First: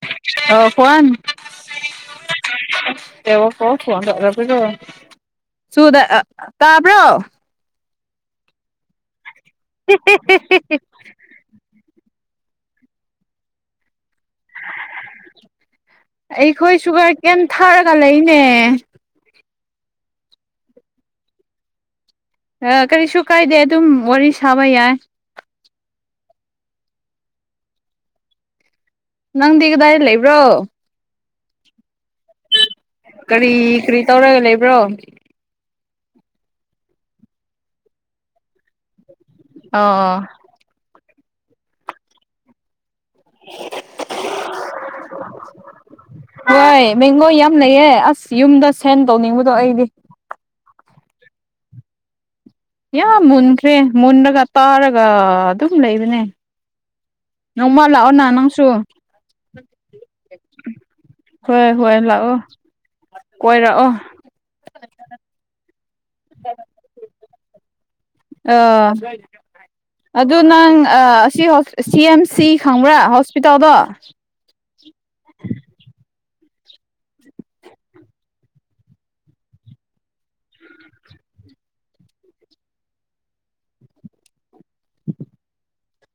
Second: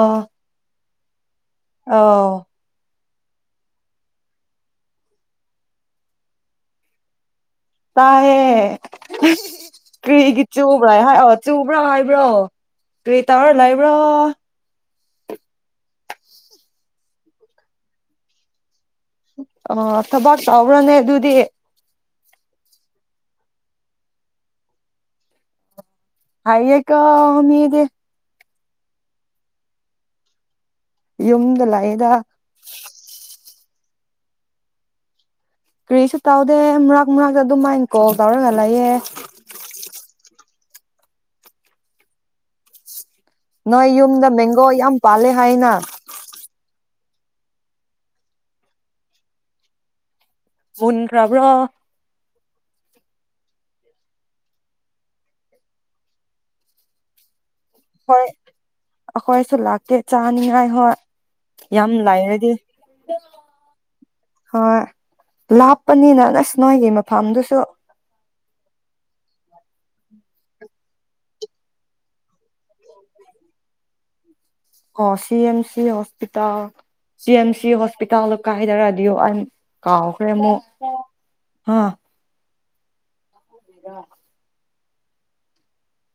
ꯑꯥ꯫ ꯀꯣꯟ꯫ ꯑ꯫ ꯣ ꯀ ꯐꯣꯟ ꯁꯨꯗ ꯇꯥꯕ꯭ꯔꯣ꯫ ꯇꯥꯏꯌꯦ꯫ ꯀꯔꯤꯒꯤ ꯆꯨꯕ꯭ꯔ ꯍꯥꯏ ꯑ ꯆꯨꯕ꯭ꯔꯥ ꯍꯥꯏꯕ꯭ꯔꯣ꯫ ꯀꯔꯤꯇꯥ ꯇꯣꯔꯥ ꯂꯩꯕꯔꯣ꯫ ꯑꯩꯈꯣꯏ ꯁꯨꯒꯔ ꯀꯔꯤꯝ ꯊꯥꯔꯒ ꯂꯩꯅꯦ꯫ ꯑ ꯊꯕꯥꯥꯛ ꯇꯥꯎ꯭ꯔꯅꯦ ꯑꯗꯨꯗꯤ꯫ ꯀꯔꯤꯁꯨ ꯀꯥꯏꯗꯦ ꯑꯗꯨꯝ ꯋꯥꯔꯤ ꯁꯥꯕ ꯌꯥꯏ꯫ ꯑꯑꯀꯣ ꯃꯤꯗꯤ ꯫ ꯅꯪꯗꯤ ꯀꯗꯥꯏ ꯂꯩꯕ꯭ꯔꯣ꯫ ꯌꯨꯝꯗ ꯂꯥꯛꯏꯗ꯫ ꯀꯔꯤ ꯀꯔꯤ ꯇꯧꯔꯒ ꯂꯩꯕ꯭ꯔꯣ꯫ ꯀꯔꯤꯁꯨ ꯇꯧꯗꯦ ꯃꯨꯔꯥꯛ ꯃꯨꯔꯥꯛꯇ ꯑꯗꯨꯃꯥꯏꯅ ꯀꯣꯜ ꯇꯧꯔꯒ ꯂꯩꯑꯦ꯫ ꯑꯣ ꯑꯣ꯫ ꯅꯣꯏ ꯌꯨꯝꯗ ꯃꯦꯡꯒꯣ ꯌꯥꯝ ꯄꯥꯜꯂꯦ ꯍꯥꯏꯅ꯫ ꯍꯣꯏ ꯃꯦꯡꯒꯣ ꯌꯥꯝ ꯂꯩꯌꯦ ꯑꯁ ꯌꯨꯝꯗ ꯁꯦꯟ ꯇꯧꯅꯤꯡꯕꯗꯣ ꯑꯩꯗꯤ꯫ ꯃꯨꯟ꯭ꯒꯔꯥꯕ꯭ꯔꯣ꯫ ꯌꯥꯝ ꯃꯨꯟꯈ꯭ꯔꯦ ꯃꯨꯟꯔꯒ ꯇꯥꯔꯒ ꯑꯗꯨꯝ ꯂꯩꯕꯅꯦ꯫ ꯅꯣꯡꯃ ꯍꯣꯏ ꯂꯥꯛꯑꯣꯅ ꯅꯪꯁꯨ ꯑꯩꯈꯣꯏꯁꯨ ꯂꯥꯛꯀꯦ ꯆꯥꯅꯤꯡꯉꯥꯏ ꯍꯣꯏ ꯍꯣꯏ ꯌꯥꯝ ꯍꯣꯏ ꯂꯥꯛꯑꯣ ꯂꯥꯏꯔꯗꯤ ꯀꯣꯏꯔꯛꯑꯣ ꯍꯣꯏ ꯂꯥꯞ꯫ ꯥꯥꯂꯥꯞꯄꯅꯤꯅ ꯑꯁ ꯅꯣꯏꯒꯤ ꯃꯐꯝꯗꯨꯁꯨ꯫ ꯑ ꯑꯗꯨ ꯅꯪ ꯑꯁꯤ ꯁꯤ ꯑꯦꯝ ꯁꯤ ꯈꯪꯕ꯭ꯔꯥ ꯍꯣꯁꯄꯤꯇꯥꯜꯗꯣ꯫ ꯑꯣ ꯁꯤ ꯑꯦꯝ ꯁꯤ ꯑꯣ꯫ ꯍꯣꯁꯄꯤꯇꯥꯜ ꯁꯤ ꯑꯦꯝ ꯁꯤ ꯍꯣꯁꯄꯤꯇꯥꯜꯗ ꯀꯥꯏꯊꯔꯗꯤ ꯑꯩ ꯀꯥꯎꯈ꯭ꯔꯦ ꯑꯃꯨꯛ ꯑ꯫ ꯗ꯫ [inaudible]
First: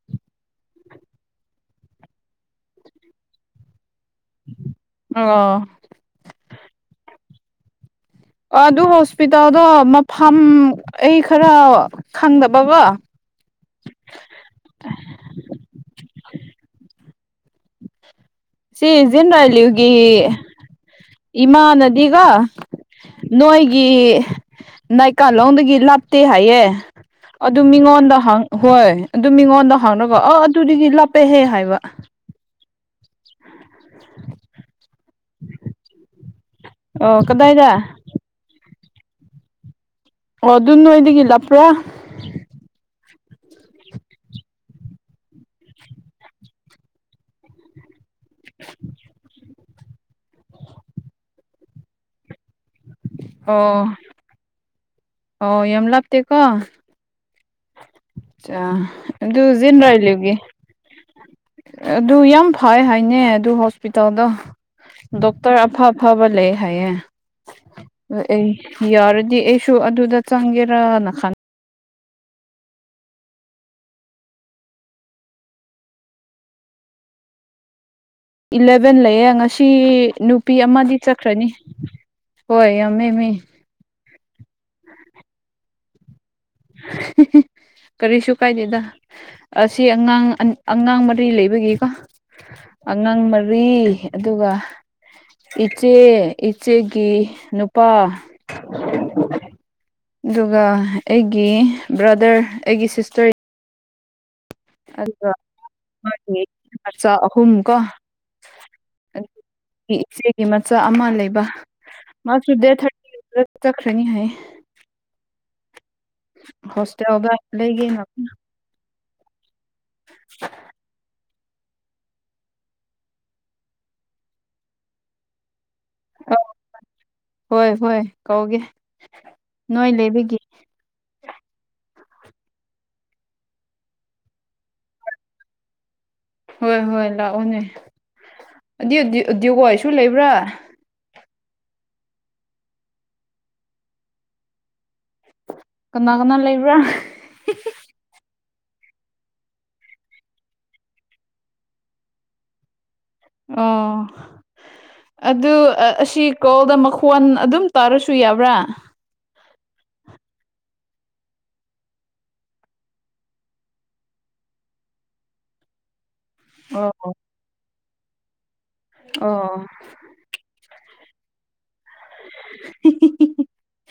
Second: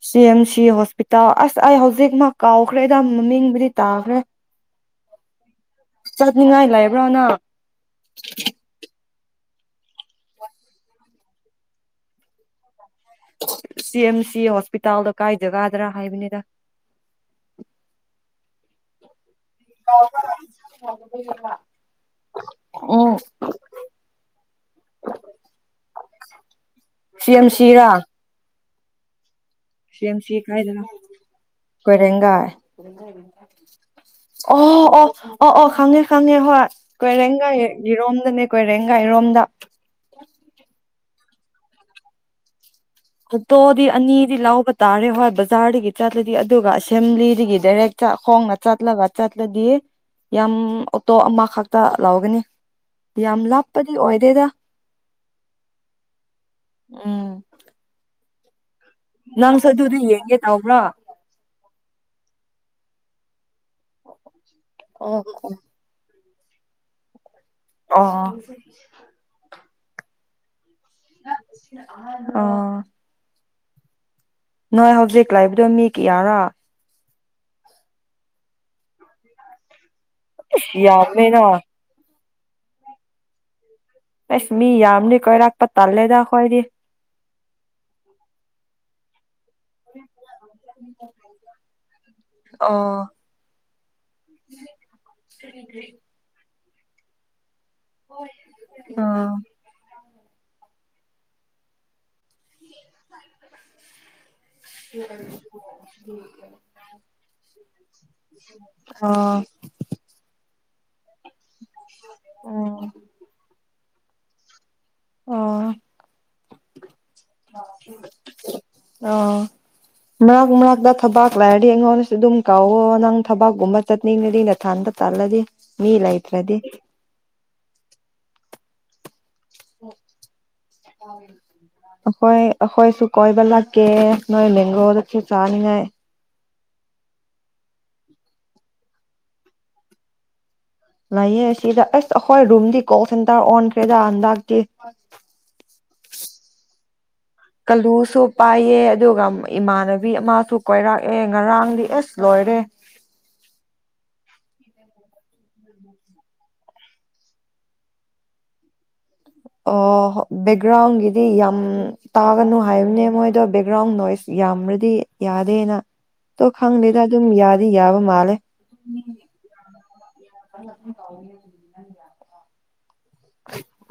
ꯁꯤ ꯑꯦꯝ ꯁꯤ ꯍꯣꯁꯄꯤꯇꯥꯜ ꯑꯁ ꯑꯩ ꯍꯧꯖꯤꯛ ꯃꯥ ꯀꯥꯎꯈ꯭ꯔꯦꯗ ꯃꯃꯤꯡꯕꯨꯗꯤ ꯇꯥꯈ꯭ꯔꯦ꯫ ꯑ꯫ ꯆꯠꯅꯤꯡꯉꯥꯏ ꯂꯩꯕ꯭ꯔꯣ ꯅꯪ ꯑꯗꯨ ꯍꯣꯁꯄꯤ꯫ ꯇꯥꯜꯗꯣ ꯃꯐꯝ ꯑꯩ ꯈꯔ ꯈꯪꯗꯕꯕ꯫ ꯁꯤ ꯑꯦꯝ ꯁꯤ ꯍꯣꯁꯄꯤꯇꯥꯜꯗꯣ ꯀꯥꯏ ꯖꯒꯥꯗꯔꯥ ꯍꯥꯏꯕꯅꯤꯗ ꯁꯤ ꯖꯤꯟ ꯔꯖ꯫ ꯑꯂꯨꯒꯤ ꯏꯃꯥꯅꯗꯤꯒ ꯑꯣ ꯅꯣꯏꯒꯤ ꯅꯥꯏꯀꯥꯂꯣꯡꯗꯒꯤ ꯂꯥꯞꯇꯦ ꯍꯥꯏꯌꯦ ꯁꯤ ꯑꯦꯝ ꯑꯗꯨ ꯁꯤꯔꯥ ꯃꯤꯉꯣꯟꯗ꯫ ꯍꯣꯏ꯫ ꯑꯗꯨ ꯃꯤꯉꯣꯟꯗ ꯁꯤ ꯍꯪꯔꯒ ꯑꯦꯝ ꯑ ꯁꯤ ꯑꯗꯨꯗꯤ ꯀꯥꯏꯗꯅꯣ ꯂꯥꯞꯄꯦꯍꯦ ꯍꯥꯏꯕ꯫ ꯄꯨ꯫ ꯑꯣ ꯑꯣ ꯑꯣ ꯑꯣ ꯈꯪꯉꯦ ꯈꯪꯉꯦ ꯍꯣꯏ ꯑꯣ ꯀꯣꯏꯔꯦꯡꯒꯩ ꯀꯗꯥꯏꯗ ꯌꯤꯔꯣꯝꯗꯅꯦ ꯀꯣꯏꯔꯦꯡꯒ ꯔꯦꯒꯥꯏ ꯔꯣꯝꯗ ꯑꯣ ꯑꯗꯨ ꯅꯣꯏꯗꯒꯤ ꯂꯥꯞꯄꯨ꯭ꯔꯥ ꯑꯣꯇꯣꯗꯤ ꯑꯅꯤꯗꯤ ꯂꯧꯕ ꯇꯥꯔꯦ ꯍꯣꯏ ꯕꯖꯥꯔꯗꯒꯤ ꯆꯠꯂꯗꯤ ꯑꯗꯨꯒ ꯑꯁꯦꯝꯕ꯭ꯂꯤꯗꯒꯤ ꯗꯥꯏꯔꯦꯛ ꯈꯣꯡꯅ ꯆꯠꯂꯒ ꯆꯠꯂꯗꯤ ꯌꯥꯝ ꯑꯣꯇꯣ ꯑꯃꯈꯛꯇ ꯂꯧꯥꯎꯒꯅꯤ ꯌꯥꯝ ꯑꯣ ꯂꯥꯞꯄꯗꯤ ꯑꯣꯏꯗꯦꯗ ꯑꯣ ꯌꯦꯝꯂꯞꯇꯦꯀꯣ ꯎꯝ ꯑꯆꯥ ꯅꯪꯁꯨ ꯑꯗꯨꯖꯤꯟ ꯑꯗꯨꯗ ꯔꯥꯏꯂꯤꯒꯤ ꯌꯦꯡꯒꯦ ꯇꯧꯕ꯭ꯔꯥ ꯑꯗꯨ ꯌꯥꯝ ꯐꯩ ꯍꯥꯏ ꯑꯅꯦ ꯑꯗꯨ ꯍꯣꯁ ꯍꯣꯁꯄꯤꯇꯥꯜꯗ ꯑꯣ ꯑꯣ ꯗꯣꯛꯇꯔ ꯑꯐ ꯑꯐꯕ ꯂꯩꯌꯦ ꯍꯥꯏꯌꯦ ꯑꯣ ꯌꯔꯗꯤ ꯑꯦ ꯁꯨ ꯑꯗꯨꯗ ꯆꯪꯒꯦꯔꯅ ꯈꯟ ꯑ ꯅꯣꯏ ꯍꯧꯖꯤꯛ ꯂꯩꯕꯗꯣ ꯃꯤ ꯀꯌꯥꯔꯥ ꯏꯂꯦꯚꯦꯟ ꯂꯩꯌꯦꯦ ꯉꯁꯤ ꯅꯨꯄꯤ ꯑꯃꯗꯤ ꯌꯥꯝꯃꯦꯅ ꯆꯠꯈ꯭ꯔꯅꯤ ꯍꯣꯏ ꯌꯥꯝꯃꯦ ꯃꯤ ꯑꯩꯁ ꯃꯤ ꯌꯥꯝꯅꯤ ꯀꯣꯏꯔꯛꯄ ꯇꯜꯂꯦꯗ ꯑꯩꯈꯣꯏꯗꯤ ꯀꯔꯤꯁꯨ ꯀꯥꯏꯗꯦꯗ ꯑꯁꯤ ꯑꯉꯥꯡ ꯑꯉꯥꯡ ꯃꯔꯤ ꯂꯩꯕꯒꯤꯀꯣ ꯑꯣ ꯑꯉꯥꯡ ꯃꯔꯤ ꯑꯗꯨꯒ ꯏꯆꯦ ꯆꯦꯒꯤ ꯅꯨ ꯄ ꯑꯣ ꯑꯗꯨꯒ ꯑꯩꯒꯤ ꯕ꯭ꯔꯗꯔ ꯑꯩꯒꯤ ꯁꯤꯁꯇꯔ ꯑꯗꯨꯒ ꯃꯥꯒꯤ ꯃꯆꯥ ꯑꯍꯨꯝ ꯀꯣ ꯑꯣ ꯏꯆꯦꯒꯤ ꯃꯆꯥ ꯆ ꯑꯃ ꯂꯩ ꯕ ꯃꯁꯨ ꯗꯦꯠ ꯎꯝ ꯊꯔꯇꯤꯗ ꯆꯠ ꯈ꯭ꯔꯅꯤ ꯍꯥꯏꯌꯦ ꯑꯣ ꯍꯣꯁꯇꯦꯜꯗ ꯂꯩꯒꯦ ꯑꯥ ꯃꯛ ꯃꯔꯛꯇ ꯊꯕꯥꯛ ꯂꯥꯏꯔꯗꯤ ꯑꯩꯉꯣꯟꯗꯁꯨ ꯑꯗꯨꯝ ꯀꯥꯎꯋꯣ ꯅꯪ ꯊꯕꯥꯛꯀꯨꯝꯕ ꯆꯠꯅꯤꯡꯉꯗꯤ ꯅꯊꯥꯟꯗ ꯇꯜꯂꯗꯤ ꯍꯣꯏ ꯍꯣꯏ ꯀꯧꯒꯦ ꯅꯣꯏ ꯂꯩꯕꯒꯤ ꯑꯩꯈꯣꯏ ꯑꯩꯈꯣꯏꯁꯨ ꯀꯣꯏꯕ ꯂꯥꯛꯀꯦ ꯅꯣꯏ ꯃꯦꯡꯒꯣꯗꯁꯨ ꯆꯥꯅꯤꯡꯉꯥꯏ ꯍꯣꯏ ꯍꯣꯏ ꯂꯥꯛꯑꯣꯅꯦ ꯑꯗꯨ ꯗꯤꯌꯨ ꯗꯤꯎꯍꯣꯏꯁꯨ ꯂꯩꯕ꯭ꯔꯥ ꯂꯩꯥꯛꯌꯦ ꯁꯤꯗ ꯑꯁ ꯑꯩꯈꯣꯏ ꯔꯨꯝꯗꯤ ꯀꯣꯜ ꯁꯦꯟꯇꯔ ꯑꯣꯟꯈ꯭ꯔꯦꯗ ꯍꯟꯗꯛꯇꯤ ꯀꯅꯥ ꯀꯅꯥ ꯂꯩꯏꯕ꯭ꯔꯥ ꯀꯜꯂꯨꯁꯨ ꯄꯥꯏꯌꯦ ꯑꯗꯨꯒ ꯏꯃꯥꯟꯅꯕꯤ ꯑꯃꯁꯨ ꯀꯣꯏꯔꯛꯑꯦ ꯉꯔꯥꯡꯗꯤ ꯑꯦꯁ ꯂꯣꯏꯔꯦ ꯑꯣ ꯑꯗꯨ ꯑꯁꯤ ꯀꯣꯜꯗ ꯃꯈꯣꯟ ꯑꯗꯨꯝ ꯇꯥꯔꯁꯨ ꯌꯥꯕ꯭ꯔꯥ ꯑꯣ ꯕꯦꯛꯒ꯭ꯔꯥꯎꯟꯒꯤꯗꯤ ꯌꯥꯝ ꯇꯥꯒꯅꯨ ꯍꯥꯏꯕꯅꯦ ꯃꯣꯏꯗꯣ ꯕꯦꯛꯒ꯭ꯔꯥꯎꯟ ꯅꯣꯏꯁ ꯌꯥꯝ꯭ꯔꯗꯤ ꯌꯥꯗꯦꯅ ꯇꯣ ꯈꯪꯗꯦꯗ ꯑꯣ ꯑꯗꯨꯝ ꯌꯥꯗꯤ ꯌꯥꯕ ꯃꯥꯜꯂꯦ ꯑꯣ [unintelligible] [unintelligible]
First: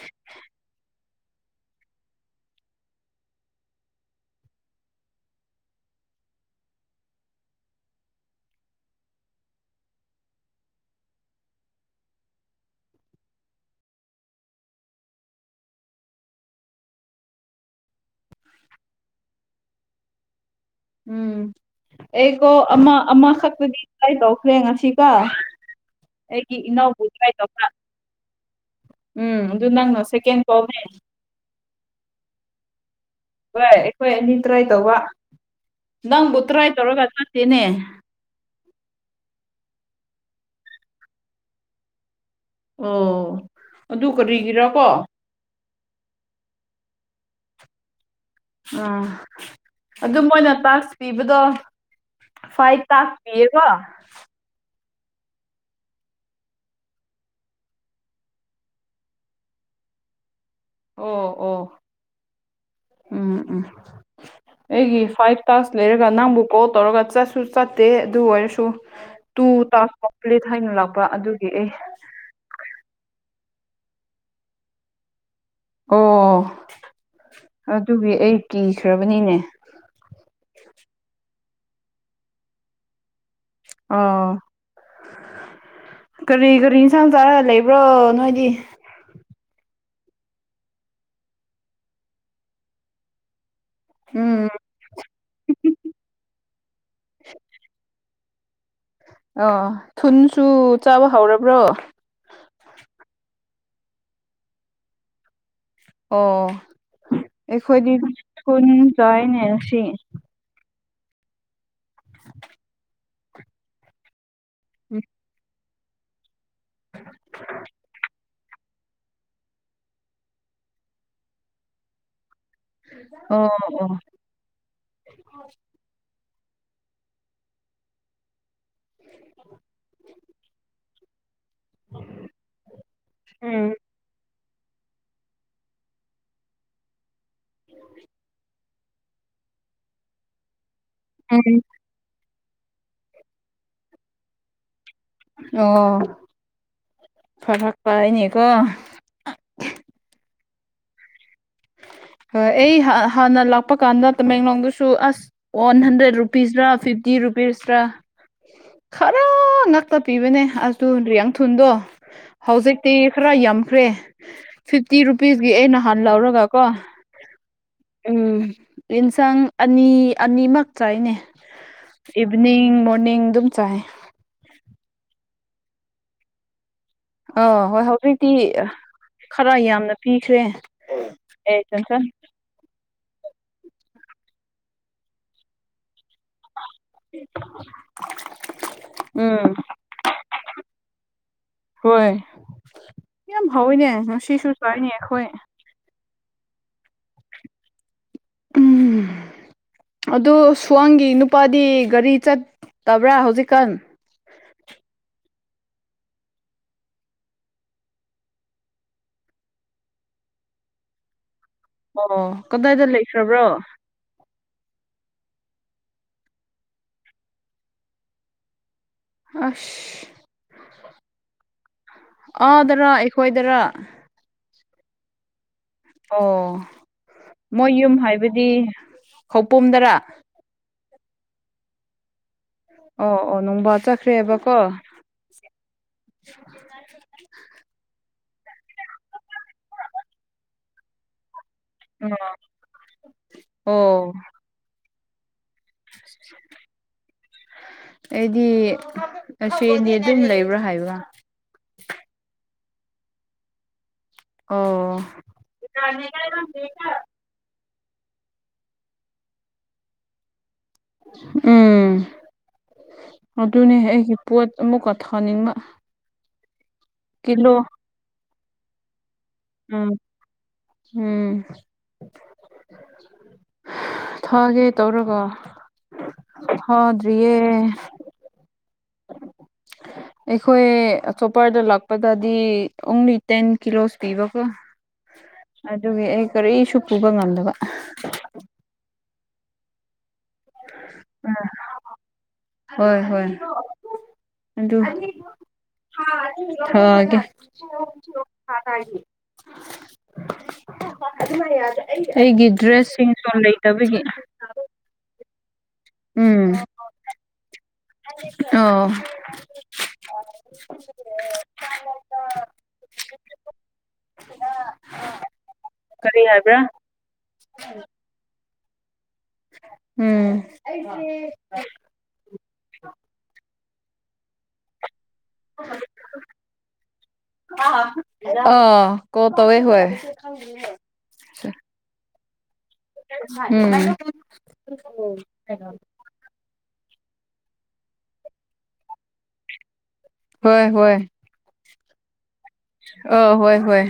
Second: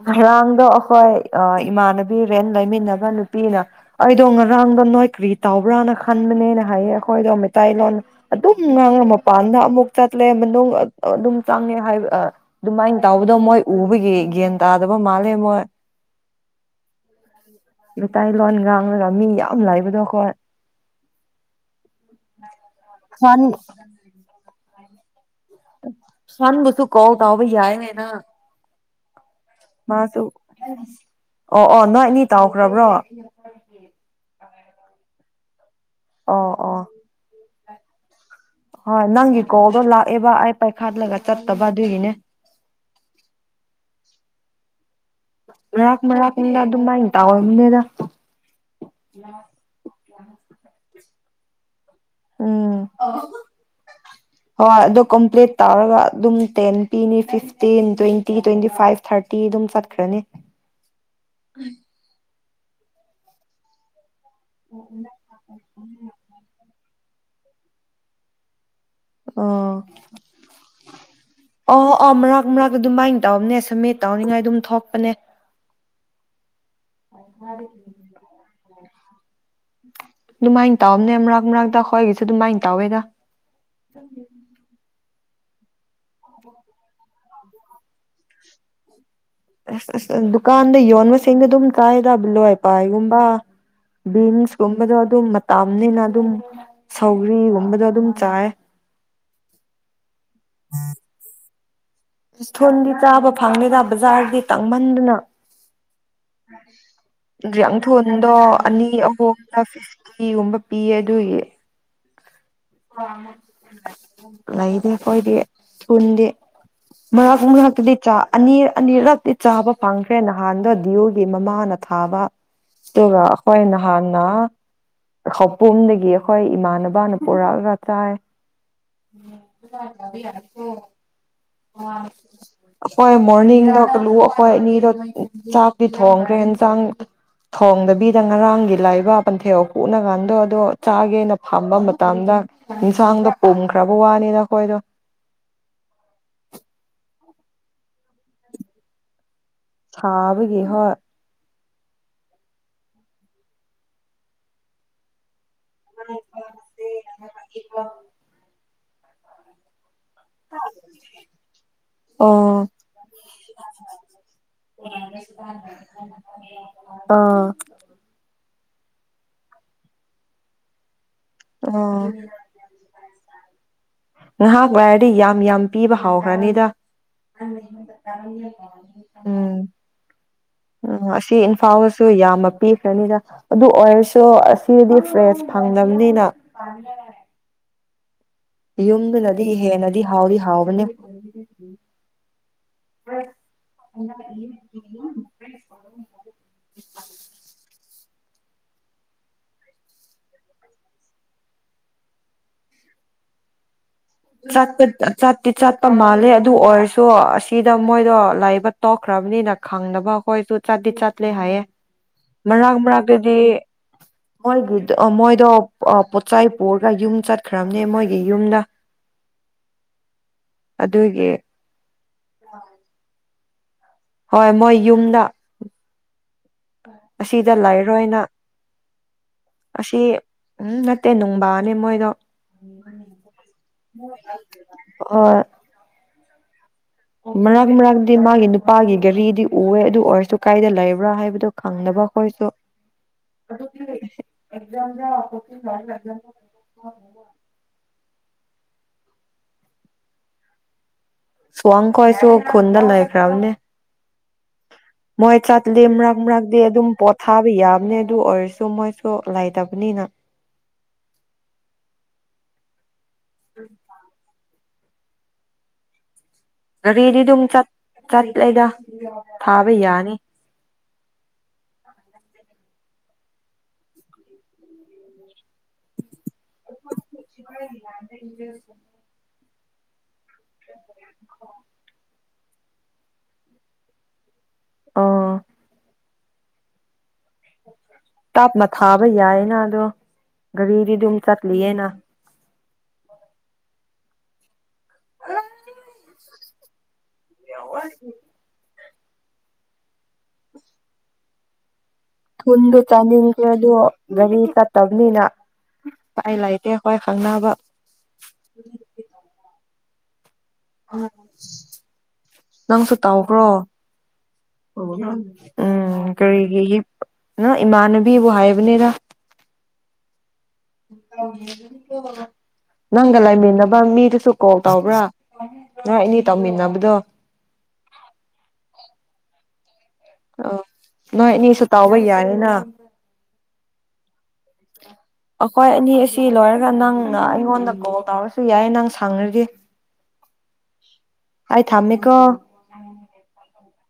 ꯉꯔꯥꯡꯗꯣ ꯑꯩꯈꯣꯏ ꯏꯃꯥꯟꯅꯕꯤ ꯔꯦꯟ ꯂꯩꯃꯤꯟꯅꯕ ꯅꯨꯄꯤꯅ ꯑꯩꯗꯣ ꯉꯔꯥꯡꯗꯣ ꯅꯣꯏ ꯀꯔꯤ ꯇꯧꯕꯕ꯭ꯔꯥꯅ ꯈꯟꯕꯅꯦꯅ ꯍꯥꯏꯌꯦ ꯑꯩꯈꯣꯏꯗꯣ ꯃꯩꯇꯩꯂꯣꯟ ꯑꯗꯨꯝ ꯉꯥꯡꯅ ꯃꯄꯥꯟꯗ ꯑꯃꯨꯛ ꯆꯠꯂꯦ ꯑꯗꯨꯝ ꯆꯪꯉꯦ ꯍꯥꯏ ꯑꯗꯨꯃꯥꯏꯅ ꯇꯧꯕꯗꯣ ꯃꯣꯏ ꯎꯕꯒꯤ ꯒꯟ ꯇꯥꯗꯕ ꯃꯥꯜꯂꯦ ꯃꯣꯏ ꯃꯇꯩꯂꯣꯟ ꯉꯥꯡꯂꯒ ꯃꯤ ꯌꯥꯝ ꯂꯩꯕꯗꯣ ꯑꯩꯈꯣꯏ ꯎꯝ ꯑꯩꯒꯣ ꯑꯃꯥ ꯑꯃꯥ ꯁꯟ ꯈꯛꯇꯒꯤ ꯍꯥꯏꯇꯣ ꯐꯦ ꯉꯁꯤ ꯀꯣ ꯁꯟꯕꯨꯁꯨ ꯀꯧ ꯇꯥꯎꯕ ꯌꯥꯏꯅꯦꯅ ꯎꯝ ꯑꯗꯨ ꯅꯪꯅ ꯃꯥꯁꯨ ꯁꯦꯀꯦꯟ ꯀꯣꯜꯅꯦ ꯑꯣ ꯑꯣ ꯅꯣꯏꯅꯤ ꯇꯥꯎ [unintelligible] ꯍꯥꯏ ꯑꯩꯈꯣꯏꯅꯤ ꯇ꯭ꯔꯥꯏ ꯇꯧꯋꯥ ꯅꯪꯄꯨ ꯑꯣ ꯇꯔꯥꯏ ꯑꯣ ꯇꯔꯒ ꯆꯇꯦꯅꯦ ꯍꯣꯏ ꯅꯪꯒꯤ ꯀꯣꯜꯗꯣ ꯂꯥꯛꯑꯦꯕ ꯑꯩ ꯄꯥꯏꯈꯠꯂꯒ ꯆꯠꯇꯕ ꯑꯗꯨꯒꯤꯅꯦ ꯑꯣ ꯑꯗꯨ ꯀꯔꯤꯒꯤꯔ ꯀꯣ ꯃꯥꯛ ꯃꯔꯥꯛꯗ ꯑꯗꯨꯝ ꯃꯥꯏ ꯇꯥꯑꯣꯝꯗꯦꯗ ꯎꯝ ꯑꯗꯨ ꯃꯣꯏꯅ ꯇꯥꯁ ꯄꯤꯕꯗꯣ ꯐꯏ ꯎꯝ ꯇꯥꯥꯁ ꯄꯤꯀꯑꯣ ꯍꯣꯏ ꯑꯗꯣ ꯀꯝꯄ꯭ꯂꯤꯠ ꯇꯧꯔꯒ ꯑꯗꯨꯝ ꯇꯦꯟ ꯄꯤꯅꯤ fifteen twenty twenty five thirty ꯑꯗꯨꯝ ꯆꯠꯈ꯭ꯔꯅꯤ ꯑꯣ ꯑꯣ ꯎꯝ ꯎꯝ ꯑꯩꯒꯤ ꯐꯥꯏꯚ ꯇꯥꯛꯁ ꯂꯩꯔꯒ ꯅꯪꯕꯨ ꯀꯣꯜ ꯇꯧꯔꯒ ꯆꯠꯁꯨ ꯆꯠꯇꯦ ꯑꯗꯨ ꯑꯣꯏꯔꯁꯨ ꯇꯨ ꯑꯣ ꯇꯥꯁꯀ ꯀꯝꯄꯂꯤꯠ ꯍꯥꯏꯅ ꯂꯥꯛ ꯑꯣ ꯑꯣ ꯃꯔꯛ ꯃꯔꯛ ꯑꯗꯨꯃꯥꯏꯅ ꯇꯧꯝꯅꯦ ꯁꯃꯦꯠ ꯇꯧꯅꯤꯉꯥꯏ ꯑꯗꯨꯝ ꯊꯣꯛꯄꯅꯦ ꯑꯣ ꯑꯗꯨꯒꯤ ꯑꯩꯒꯤ ꯁꯨꯔꯕꯅꯤꯅꯦ ꯑꯗꯨꯃꯥꯏꯅ ꯇꯧꯕꯅꯦ ꯃꯔꯛ ꯃꯔꯛꯇ ꯑꯩꯈꯣꯏꯒꯤꯁꯨ ꯑꯗꯨꯃꯥꯏꯅ ꯇꯧꯋꯦꯗ ꯑꯥ ꯀꯔꯤ ꯀꯔꯤ ꯏꯟꯁꯥꯡ ꯆꯥꯔ ꯂꯩꯕ꯭ꯔꯣ ꯅꯣꯏꯗꯤ ꯑꯁ ꯑꯁ ꯗꯨꯀꯥꯟꯗ ꯌꯣꯟꯕꯁꯤꯡꯗ ꯑꯗꯨꯝ ꯆꯥꯏ ꯇꯕ ꯂꯣꯏ ꯍꯥꯏ ꯄꯥꯏꯒꯨꯝꯕ꯫ ꯎꯝ ꯕꯤꯟꯁꯀꯨꯝꯕꯗꯣ ꯑꯗꯨꯝ ꯃꯇꯝꯅꯤꯅ ꯑꯗꯨꯝ ꯁꯧꯒ꯭ꯔꯤꯒꯨꯝꯕꯗꯣ ꯑꯗꯨꯝ꯫ ꯆꯥꯏ꯫ ꯑꯣ ꯊꯨꯟꯁꯨ ꯆꯥꯕ ꯍꯧꯔꯕ꯭ꯔꯣ꯫ ꯊꯨꯟꯗꯤ ꯆꯥꯕ ꯐꯪꯗꯤꯗ ꯕꯖꯥꯔꯗꯤ ꯇꯥꯡꯃꯟꯗꯅ꯫ ꯑꯣ ꯑꯩꯈꯣꯏꯗꯤ ꯌꯥꯡꯊꯣꯟꯗꯣ ꯊꯨꯟ ꯑꯅꯤ ꯆꯥꯏꯅꯦ ꯑꯍꯨꯝꯗ ꯉꯁꯤ ꯐꯤꯐꯇꯤꯒꯨꯝꯕ꯫ ꯄꯤꯌꯦ ꯑꯗꯨꯒꯤ꯫ ꯑ꯫ ꯂꯩꯗꯦ ꯑꯩꯈꯣꯏꯗꯤ꯫ ꯄꯨꯟꯗꯦ꯫ ꯃꯅꯥ ꯐꯣꯡ ꯍꯥꯛꯇꯗꯤ ꯆꯥ꯫ ꯑꯅꯤꯔ ꯑꯅꯤꯔꯛꯇꯤ ꯆꯥꯕ ꯐꯪꯈ꯭ꯔꯦ ꯅꯍꯥꯟꯗꯣ ꯗꯤꯌꯣꯒꯤ ꯃꯃꯥꯅ ꯊꯥꯕ꯫ ꯑꯗꯨꯒ ꯑꯣ ꯑꯩꯈꯣꯏ ꯑꯣ ꯅꯍꯥꯟꯅ ꯈꯥꯎꯄꯨꯝꯗꯒꯤ꯫ ꯑꯩꯈꯣꯏ ꯏꯃꯥꯟꯅꯕꯅ꯫ ꯄꯨꯔꯛꯑꯒ ꯆꯥꯏꯌꯦ ꯫ [unintelligible] ꯑꯩꯈꯣꯏ ꯎꯝ ꯃꯣꯔꯅꯤꯡꯗ ꯀ ꯂꯨ꯫ ꯍꯣꯏ ꯑꯅꯤꯗꯣ ꯆꯥꯛꯇꯗꯤ ꯊꯣꯡꯈ꯭ꯔꯦ ꯏꯟꯁꯥꯡ꯫ ꯊꯣꯡꯗꯕꯤꯗ ꯉꯔꯥꯡꯒꯤ꯫ ꯂꯥꯏꯕ ꯄꯟꯊꯦꯛꯑ ꯀꯣꯛꯅ ꯀꯥꯟꯗꯣ ꯑꯗꯣ꯫ ꯆꯥꯒꯦꯅ ꯎꯝ ꯐꯥꯝꯕ꯫ ꯗ ꯌꯦꯟꯁꯥꯡꯗ ꯄꯨꯝꯈ꯭ꯔꯕ ꯋꯥꯅꯤꯅ ꯑꯩꯈꯣꯏꯗꯣ꯫ ꯑꯣ ꯐꯥꯔꯛ ꯇꯥꯏꯅꯦꯀꯣ꯫ ꯁꯥꯥꯕꯒꯤ ꯍꯣꯏ꯫ ꯍꯣꯏ ꯑꯩ ꯍꯥꯟꯅ ꯂꯥꯛꯄ ꯀꯥꯟꯗ ꯇꯃꯦꯡꯂꯣꯡꯗꯁꯨ ꯑꯁ꯫ ꯋꯥꯟ ꯍꯟꯗ꯭ꯔꯦꯠ ꯔꯨꯄꯤꯁ꯭ꯔ ꯐꯤꯐꯇꯤ ꯔꯨꯄꯤꯁ ꯔꯥ꯫ ꯈꯔ ꯅ꯫ ꯛꯇ ꯄꯤꯕꯅꯦ ꯑꯗꯨꯌꯥꯡꯊꯨꯟꯗꯣ ꯑꯣ ꯍꯧꯖꯤꯛꯇꯤ ꯈꯔ ꯌꯥꯝꯈ꯭ꯔꯦ ꯐꯤꯐꯇꯤ ꯔꯨꯄꯤꯁꯀꯤ ꯑꯩ ꯅꯍꯥꯟ ꯂꯧꯔꯒ꯫ ꯑꯥ꯫ ꯎꯝ ꯌꯦꯟꯁꯪ ꯑꯅꯤ ꯑꯅꯤꯃꯛꯇ꯭ꯔꯥꯏꯅꯦ꯫ ꯎꯝ ꯏꯚꯅꯤꯡ ꯃꯣꯔꯅꯤꯡ꯫ ꯆꯥꯏ꯫ ꯅꯍꯥꯛ ꯍꯥꯏꯔꯗꯤ ꯌꯥꯝ ꯌꯥꯝ ꯄꯤꯕ ꯍꯥꯎꯈ꯭ꯔꯅꯤꯗ꯫ ꯎꯝ ꯑꯥ ꯍꯣꯏ ꯍꯧꯖꯤꯛꯇꯤ ꯈꯔ ꯌꯥꯝꯅ ꯄꯤꯈ꯭ꯔꯦ ꯎꯝ ꯑꯁꯤ ꯑꯦ ꯏꯝꯐꯥꯜꯗꯁꯨ ꯆꯟꯁꯟ ꯌꯥꯝꯅ ꯄꯤ꯫ ꯑꯗꯨ ꯑꯣꯏꯔꯁꯨ ꯑꯁꯤꯗꯤ ꯐ꯭ꯔꯦꯁ ꯐꯪꯗ꯫ ꯃꯤꯅꯥ [unintelligible] ꯌꯨꯝꯗꯨꯅꯗꯤ ꯎꯝ ꯍꯦꯟꯅꯗꯤ ꯍꯥꯎꯗꯤ ꯍꯥꯎꯕꯅꯦ ꯍꯣꯏ ꯌꯥꯝ ꯍꯥꯎꯋꯤꯅꯦ ꯉꯁꯤꯁꯨ ꯆꯥꯏꯅꯦ ꯑꯩꯈꯣꯏ [unintelligible] ꯎꯝ ꯑꯗꯨ ꯁ꯭ꯋꯥꯡꯒꯤ ꯅꯨꯄꯥꯗꯤ ꯒꯥꯔꯤ ꯆꯠꯇꯕ꯭ꯔꯥ ꯍꯧꯖꯤꯛꯀꯥꯟ ꯆꯄ ꯆꯠꯇꯤ ꯆꯠꯄ ꯃꯥꯜꯂꯦ ꯑꯗꯨ ꯑꯣꯏꯔꯁꯨ ꯑꯁꯤꯗ ꯃꯣꯏꯗꯣ ꯂꯥꯏꯕ ꯇꯣꯛꯈ꯭ꯔꯕꯅꯤꯅ ꯈꯪꯅꯕ ꯑꯩꯈꯣꯏꯁꯨ ꯆꯥꯠꯇꯤ ꯆꯠꯂꯦ ꯍꯥꯏꯌꯦ ꯑꯣ ꯀꯗꯥꯏꯗ ꯂꯩꯈ꯭ꯔꯕ꯭ꯔꯣ ꯃꯣꯏꯒꯤ ꯃꯣꯏꯗꯣ ꯄꯣꯠꯆꯥꯏ ꯄꯨꯔꯒ ꯌꯨꯝ ꯆꯠꯈ꯭ꯔꯕꯅꯦ ꯃꯣꯏꯒꯤ ꯌꯨꯝꯗ ꯑꯗꯨꯒꯤ ꯑꯁ ꯑꯗꯔꯥ ꯑꯩꯈꯣꯏ [unintelligible] ꯍꯣꯏ ꯃꯣꯏ ꯌꯨꯝꯗ ꯑꯣ ꯑꯣ ꯑꯁꯤꯗ ꯃꯣꯏ ꯌꯨꯝ ꯂꯩꯔꯣꯏꯅ ꯍꯥꯏꯕꯗꯤ ꯈꯧꯄꯣꯗꯔꯥ ꯇꯦꯟ ꯅꯨꯡꯕꯥꯅꯤ ꯃꯣꯏꯗꯣ ꯑꯣ ꯑꯣ ꯅꯨꯡꯕꯥ ꯆꯠꯈ꯭ꯔꯦꯕꯀꯣ [unintelligible] ꯍꯣꯏ ꯃꯔꯛ ꯃꯔꯛꯛꯇ ꯃꯥꯒꯤ ꯅꯨꯄꯥꯒꯤ ꯒꯥꯔꯤꯗꯤ ꯎꯑꯦ ꯑꯗꯨ ꯑꯣꯏꯔꯁꯨ ꯀꯥꯏꯗ ꯂꯩꯕ꯭ꯔꯥ ꯍꯥꯏꯕꯗꯣ ꯈꯪꯗꯕ ꯑꯩꯈꯣꯏꯁꯨ ꯑꯣ [unintelligible] [unintelligible] ꯑꯩꯗꯤ ꯑꯁꯦꯅꯤ ꯑꯗꯨꯝ ꯂꯩꯕ꯭ꯔꯥ ꯍꯥꯏꯕ ꯁ꯭ꯋꯥꯡ ꯈꯣꯏꯁꯨ ꯈꯨꯟꯗ ꯂꯣꯏꯈꯔꯕꯅꯦ ꯑꯣ ꯃꯣꯏ ꯆꯠꯂꯤ ꯃꯔꯥꯛ ꯃꯔꯥꯛꯗꯤ ꯑꯗꯨꯝ ꯄꯊꯥꯕ ꯌꯥ ꯑꯗꯨ ꯑꯗꯨ ꯑꯣꯏꯔꯁꯨ ꯃꯣꯏꯁꯨ ꯂꯥꯏ ꯇꯥꯕꯅꯤꯅ ꯎꯝ ꯑꯗꯨꯅꯦ ꯑꯩꯒꯤ ꯄꯣꯠ ꯑꯃꯨꯛꯀ ꯊꯥꯅꯤꯡꯕ ꯒꯥꯔꯤꯗꯤ ꯑꯗꯨꯝ ꯀꯤꯂꯣ ꯆꯥꯠ ꯆꯠ ꯂꯩꯗ ꯎꯝ ꯎꯝ ꯊꯥꯒꯦ ꯇꯧꯔꯒꯥ ꯍꯥꯎꯗ꯭ꯔꯤꯌꯦ [unintelligible] ꯑꯩꯈꯣꯏ ꯆꯣꯞꯄꯔꯗ ꯂꯥꯛꯄꯒ ꯗꯤ ꯑꯣꯡꯂꯤ ꯇꯦꯟ ꯀꯤꯂꯣꯁ ꯄꯤꯕ ꯑꯥ ꯑꯗꯨꯒꯤ ꯑꯩ ꯀꯔꯤꯁꯨꯨ ꯄꯨꯕꯉꯝ꯫ ꯗꯕ꯫ ꯌꯥꯏ ꯅꯗꯣ꯫ ꯒꯔꯤꯗꯤꯗꯨꯝ ꯆꯠꯂꯤꯌꯦꯅ꯫ ꯍꯣꯏ ꯍꯣꯏ ꯑꯗꯨ꯫ ꯑ꯫ ꯊꯒꯦ꯫ ꯍꯥ꯫ ꯑꯗꯨ ꯃꯔꯤꯌꯥꯗꯦ꯫ ꯊꯨꯟꯗꯣ ꯆꯅꯤꯡꯅꯤꯅ ꯀꯦꯗꯨ ꯒꯔꯤ ꯆꯠꯇꯕꯅꯤꯅ꯫ ꯄꯥꯏ ꯎꯝ ꯂꯩꯇꯦ ꯍꯣꯏ ꯈꯪꯅꯕ꯫ ꯑꯣ꯫ ꯅꯪꯁꯨ ꯇꯥꯎꯈ꯭ꯔꯣ ꯎꯝ ꯀꯔꯤ ꯏꯃꯥꯟꯅꯕꯤꯕꯨ ꯍꯥꯏꯕ꯫ ꯅꯦꯔ꯫ ꯎꯝ꯫ ꯅꯒ ꯂꯥꯏꯃꯤꯅꯕ꯫ ꯅꯪ ꯃꯤꯗꯨꯁꯨ ꯀꯣꯜ ꯇꯧꯕ꯭ꯔꯥ꯫ ꯅꯣꯏ ꯑꯅꯤ ꯇꯧꯃꯤꯟꯅꯕꯗꯣ ꯑ꯫ ꯀꯣꯜ ꯇꯧꯋꯦ ꯍꯣꯏ꯫ ꯑ ꯅꯣꯏꯅꯤꯁꯨ ꯇꯧꯕ ꯌꯥꯔꯦ꯫ ꯅ꯫ [unintelligible] ꯎꯝ꯫ ꯑꯩꯈꯣꯏ ꯑꯅꯤ ꯑꯁꯤ ꯂꯣꯏꯔꯒ ꯅꯪ꯫ ꯑꯩꯉꯣꯟꯗ ꯀꯣꯜ ꯇꯧꯔꯁꯨ ꯌꯥꯏ ꯅꯪ ꯁꯡꯉꯗꯤ꯫ ꯍꯣꯏ ꯍꯣꯏ꯫ ꯑꯩ ꯊꯝꯃꯦꯀꯣ꯫ ꯑ ꯍꯣꯏ ꯍꯣꯏ꯫